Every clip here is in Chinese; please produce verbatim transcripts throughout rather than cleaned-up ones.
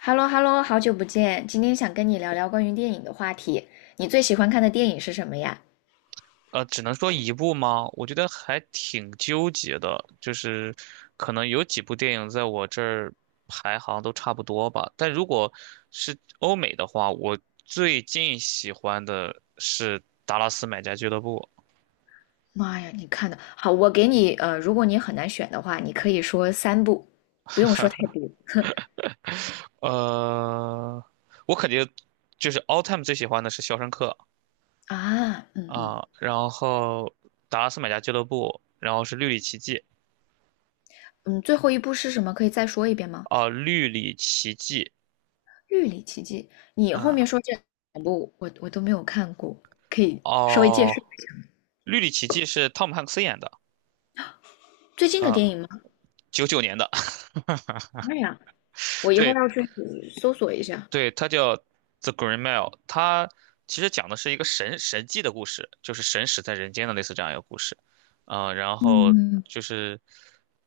哈喽哈喽，好久不见，今天想跟你聊聊关于电影的话题。你最喜欢看的电影是什么呀？呃，只能说一部吗？我觉得还挺纠结的，就是可能有几部电影在我这儿排行都差不多吧。但如果是欧美的话，我最近喜欢的是《达拉斯买家俱乐部》。妈呀，你看的好，我给你呃，如果你很难选的话，你可以说三部，不用说太多。呃，我肯定就是 all time 最喜欢的是《肖申克》啊，嗯嗯啊，然后《达拉斯买家俱乐部》，然后是《绿里奇迹》嗯，最后一部是什么？可以再说一遍吗？啊，《绿里奇迹》《玉里奇迹》，你后嗯，面说这两部我我都没有看过，可以稍微介绍哦，《绿里奇迹》是汤姆汉克斯演的。最近的啊，电影吗？九九年的，妈呀，我一会对，儿要去搜索一下。对，它叫《The Green Mile》,它其实讲的是一个神神迹的故事，就是神使在人间的类似这样一个故事。啊、然后嗯就是，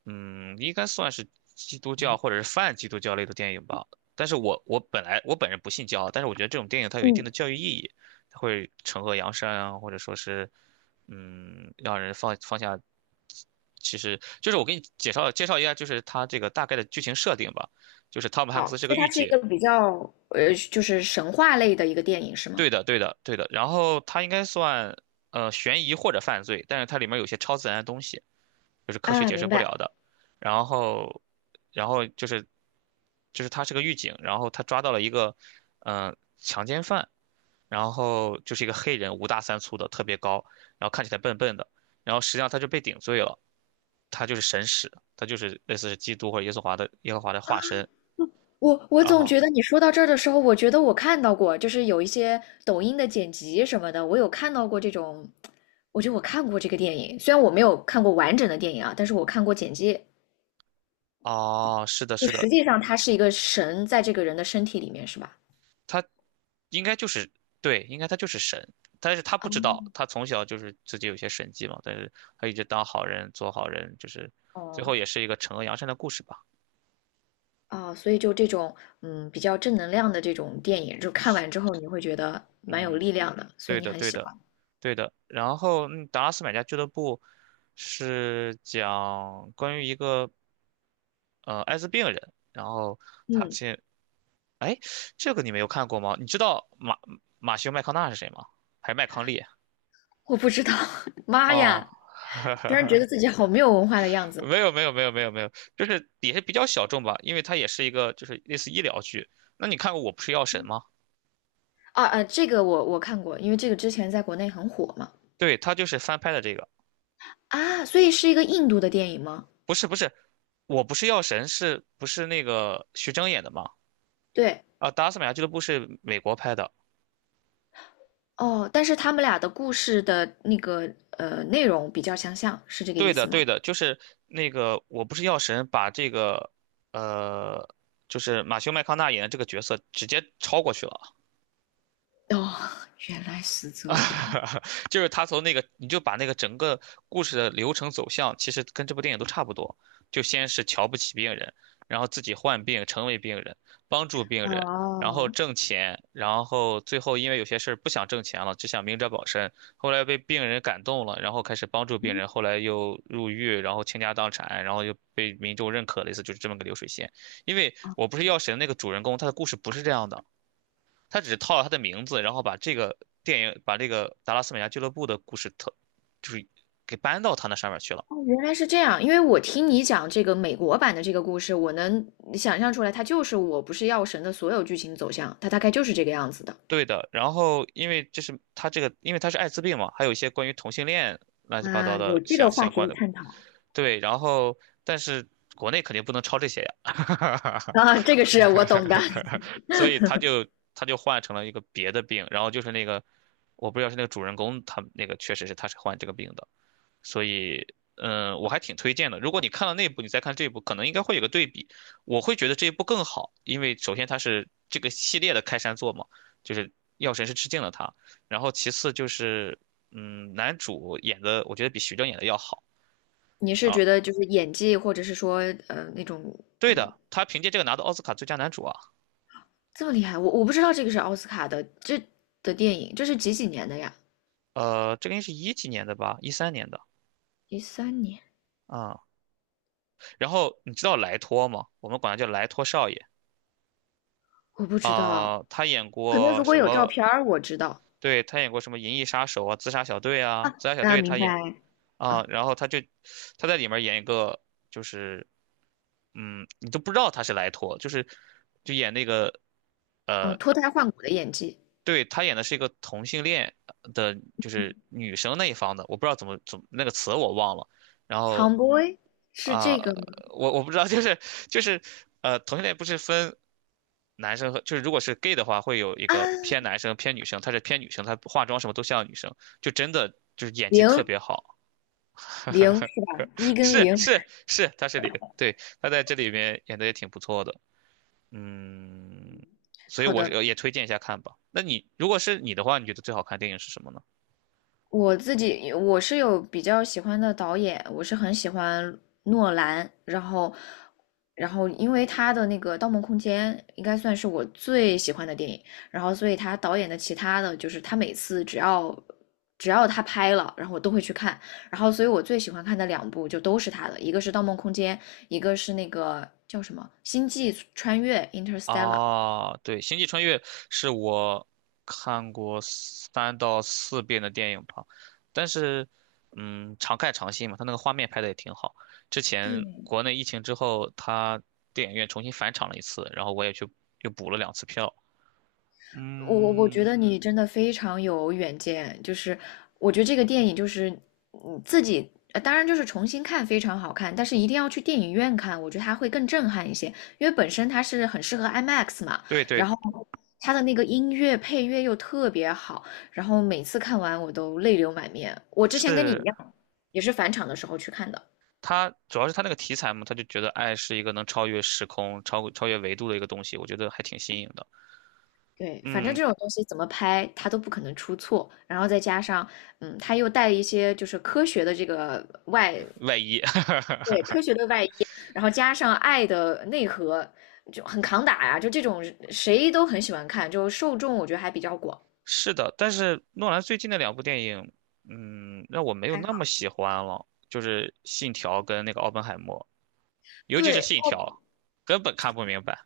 嗯，应该算是基督教或者是泛基督教类的电影吧。但是我我本来我本人不信教啊，但是我觉得这种电影它有一定嗯，的教育意义，它会惩恶扬善啊，或者说是，嗯，让人放放下。其实就是我给你介绍介绍一下，就是它这个大概的剧情设定吧。就是汤姆汉克斯好，是个所以它御是一姐，个比较呃，就是神话类的一个电影，是吗？对的，对的，对的。然后它应该算呃悬疑或者犯罪，但是它里面有些超自然的东西，就是科学啊，解释明不了白。的。然后，然后就是就是他是个狱警，然后他抓到了一个嗯、呃强奸犯，然后就是一个黑人，五大三粗的，特别高，然后看起来笨笨的，然后实际上他就被顶罪了，他就是神使，他就是类似是基督或者耶稣华的耶和华的化身。我我然总后觉得你说到这儿的时候，我觉得我看到过，就是有一些抖音的剪辑什么的，我有看到过这种，我觉得我看过这个电影，虽然我没有看过完整的电影啊，但是我看过剪辑。哦，是的，就是实的，际上它是一个神在这个人的身体里面，是吧？他应该就是对，应该他就是神，但是他不知道，他哦从小就是自己有些神迹嘛，但是他一直当好人，做好人，就是最哦后也是一个惩恶扬善的故事吧。啊，所以就这种嗯比较正能量的这种电影，就看完之后你会觉得蛮有嗯，力量的，所对以你的，很对喜的，欢。对的。然后，嗯达拉斯买家俱乐部是讲关于一个呃艾滋病人，然后他嗯。进，哎，这个你没有看过吗？你知道马马修麦康纳是谁吗？还是麦康利？我不知道，妈哦，呀！突然 觉得自己好没有文化的样子没有没有没有没有没有，就是也是比较小众吧，因为它也是一个就是类似医疗剧。那你看过《我不是药神》吗？啊！呃，这个我我看过，因为这个之前在国内很火嘛。对，它就是翻拍的这个，啊，所以是一个印度的电影吗？不是不是，《我不是药神》是不是那个徐峥演的吗？对，啊，《达斯买亚俱乐部》是美国拍的。哦，但是他们俩的故事的那个呃内容比较相像，是这个对意的思吗？对的，就是那个《我不是药神》把这个呃，就是马修麦康纳演的这个角色直接超过去了。哦，原来是这样。就是他从那个，你就把那个整个故事的流程走向，其实跟这部电影都差不多。就先是瞧不起病人，然后自己患病成为病人，帮助病人，然后哦，挣钱，然后最后因为有些事儿不想挣钱了，只想明哲保身。后来被病人感动了，然后开始帮助病人，后来又入狱，然后倾家荡产，然后又被民众认可，类似就是这么个流水线。因为我不是药神那个主人公，他的故事不是这样的。他只是套了他的名字，然后把这个电影，把这个达拉斯美家俱乐部的故事特，就是给搬到他那上面去了。哦，原来是这样。因为我听你讲这个美国版的这个故事，我能想象出来，它就是《我不是药神》的所有剧情走向，它大概就是这个样子的。对的，然后因为这是他这个，因为他是艾滋病嘛，还有一些关于同性恋乱七八糟啊，有的这相个话相题关的的。探讨。对，然后但是国内肯定不能抄这些呀，啊，这个是我懂的。所以他就他就换成了一个别的病，然后就是那个我不知道是那个主人公他那个确实是他是患这个病的，所以，嗯，我还挺推荐的。如果你看了那部，你再看这部，可能应该会有个对比。我会觉得这一部更好，因为首先它是这个系列的开山作嘛，就是药神是致敬了他。然后其次就是，嗯，男主演的我觉得比徐峥演的要好你是啊。觉得就是演技，或者是说呃那种对的，他凭借这个拿到奥斯卡最佳男主啊。这么厉害？我我不知道这个是奥斯卡的这的电影，这是几几年的呀？呃，这个应该是一几年的吧，一三年的一三年，啊。然后你知道莱托吗？我们管他叫莱托少爷我不知道。啊、他演可能过如果什有照么片儿，我知道对，他演过什么《银翼杀手》啊，《自杀小队》啊，啊《自杀小啊，队》他明白演啊，啊然后他就他在里面演一个，就是嗯，你都不知道他是莱托，就是就演那个啊，呃，脱胎换骨的演技对他演的是一个同性恋的，就是女生那一方的，我不知道怎么怎么那个词我忘了，然后，Tomboy 是啊、这个吗？我我不知道，就是就是呃，同性恋不是分男生和，就是如果是 gay 的话，会有一啊，个偏男生偏女生，他是偏女生，他化妆什么都像女生，就真的就是演技特零别好，零是吧？一跟是零。是是，他是零，对，他在这里面演的也挺不错的，嗯，所以好我的，是也推荐一下看吧。那你如果是你的话，你觉得最好看电影是什么呢？我自己我是有比较喜欢的导演，我是很喜欢诺兰，然后，然后因为他的那个《盗梦空间》应该算是我最喜欢的电影，然后所以他导演的其他的就是他每次只要只要他拍了，然后我都会去看，然后所以我最喜欢看的两部就都是他的，一个是《盗梦空间》，一个是那个叫什么《星际穿越》（Interstellar），啊，对，《星际穿越》是我看过三到四遍的电影吧，但是，嗯，常看常新嘛，它那个画面拍的也挺好。之前国内疫情之后，它电影院重新返场了一次，然后我也去又补了两次票。我我觉嗯，得你真的非常有远见，就是我觉得这个电影就是你自己，呃当然就是重新看非常好看，但是一定要去电影院看，我觉得它会更震撼一些，因为本身它是很适合 IMAX 嘛，对然对，后它的那个音乐配乐又特别好，然后每次看完我都泪流满面。我之前跟你一是样，也是返场的时候去看的。它，主要是它那个题材嘛，他就觉得爱是一个能超越时空、超超越维度的一个东西，我觉得还挺新颖的。对，反正嗯，这种东西怎么拍，它都不可能出错。然后再加上，嗯，它又带一些就是科学的这个外外衣。对，科学的外衣，然后加上爱的内核，就很扛打呀。就这种谁都很喜欢看，就受众我觉得还比较广，是的，但是诺兰最近的两部电影，嗯，让我没有还那么好。喜欢了，就是《信条》跟那个《奥本海默》，尤其是对，《信条》，根本看不明白。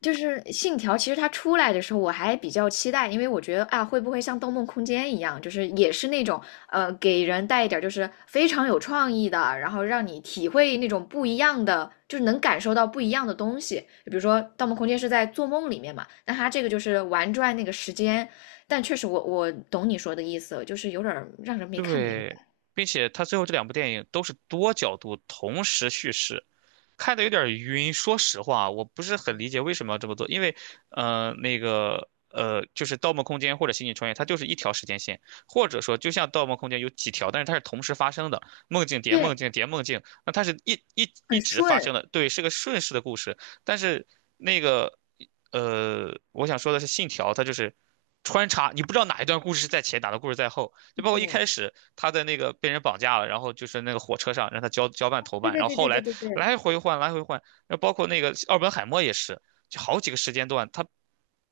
就是信条，其实它出来的时候我还比较期待，因为我觉得啊，会不会像《盗梦空间》一样，就是也是那种呃，给人带一点儿就是非常有创意的，然后让你体会那种不一样的，就是能感受到不一样的东西。比如说《盗梦空间》是在做梦里面嘛，那它这个就是玩转那个时间，但确实我我懂你说的意思，就是有点儿让人没看明对，白。并且他最后这两部电影都是多角度同时叙事，看的有点晕。说实话，我不是很理解为什么要这么做，因为，呃，那个，呃，就是《盗梦空间》或者《星际穿越》，它就是一条时间线，或者说就像《盗梦空间》有几条，但是它是同时发生的，梦境叠梦对，境叠梦境，那它是一一一很直发顺。生的，对，是个顺势的故事。但是那个，呃，我想说的是，《信条》它就是。穿插，你不知道哪一段故事是在前，哪段故事在后，就包括一开始他在那个被人绑架了，然后就是那个火车上让他交交办投对办，对然后对后对对来对对，来回换，来回换。那包括那个奥本海默也是，就好几个时间段，他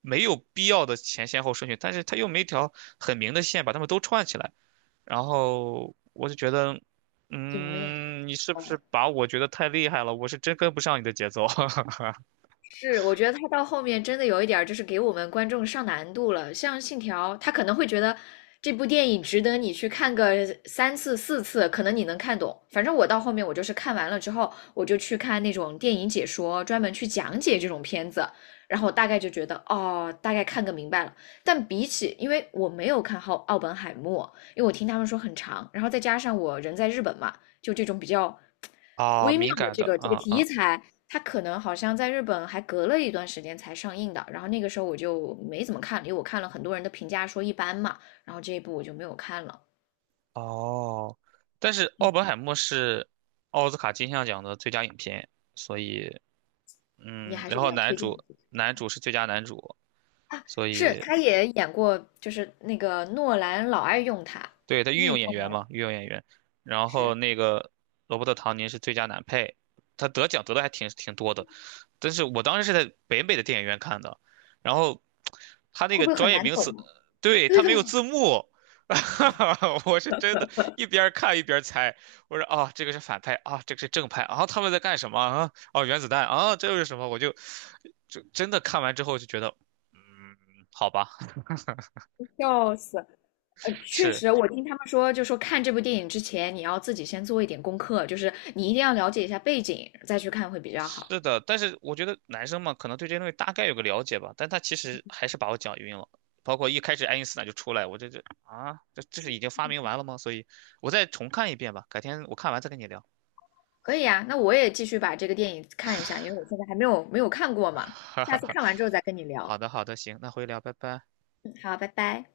没有必要的前先后顺序，但是他又没一条很明的线把他们都串起来。然后我就觉得，就没有那么嗯，你喜是不是欢。把我觉得太厉害了？我是真跟不上你的节奏 是，我觉得他到后面真的有一点儿就是给我们观众上难度了。像《信条》，他可能会觉得这部电影值得你去看个三次四次，可能你能看懂。反正我到后面我就是看完了之后，我就去看那种电影解说，专门去讲解这种片子，然后我大概就觉得哦，大概看个明白了。但比起，因为我没有看好《奥本海默》，因为我听他们说很长，然后再加上我人在日本嘛，就这种比较 啊，微妙敏的感这的个这个啊题啊材，它可能好像在日本还隔了一段时间才上映的。然后那个时候我就没怎么看，因为我看了很多人的评价说一般嘛，然后这一部我就没有看了。哦。但是奥嗯，本海默是奥斯卡金像奖的最佳影片，所以你嗯，还是然比后较男推荐的主男主是最佳男主，啊。所是，以。他也演过，就是那个诺兰老爱用他，对，他御御用演员用嘛，御用演员。然后是那个罗伯特·唐尼是最佳男配，他得奖得的还挺挺多的。但是我当时是在北美的电影院看的，然后 他那会个不会很专业难名词，懂啊？对，对他的，没有字幕，我是真的，一边看一边猜。我说啊，这个是反派啊，这个是正派啊，他们在干什么啊？哦，原子弹啊，这又是什么？我就就真的看完之后就觉得，嗯，好吧，笑死。呃，确是实，我听他们说，就说看这部电影之前，你要自己先做一点功课，就是你一定要了解一下背景，再去看会比较好。是的，但是我觉得男生嘛，可能对这些东西大概有个了解吧，但他其实还是把我讲晕了。包括一开始爱因斯坦就出来，我这这啊，这这是已经发明完了吗？所以我再重看一遍吧，改天我看完再跟你聊。可以啊，那我也继续把这个电影看一下，因为我现在还没有没有看 过嘛，哈哈下次哈。看完之后再跟你聊。好的，好的，行，那回聊，拜拜。嗯，好，拜拜。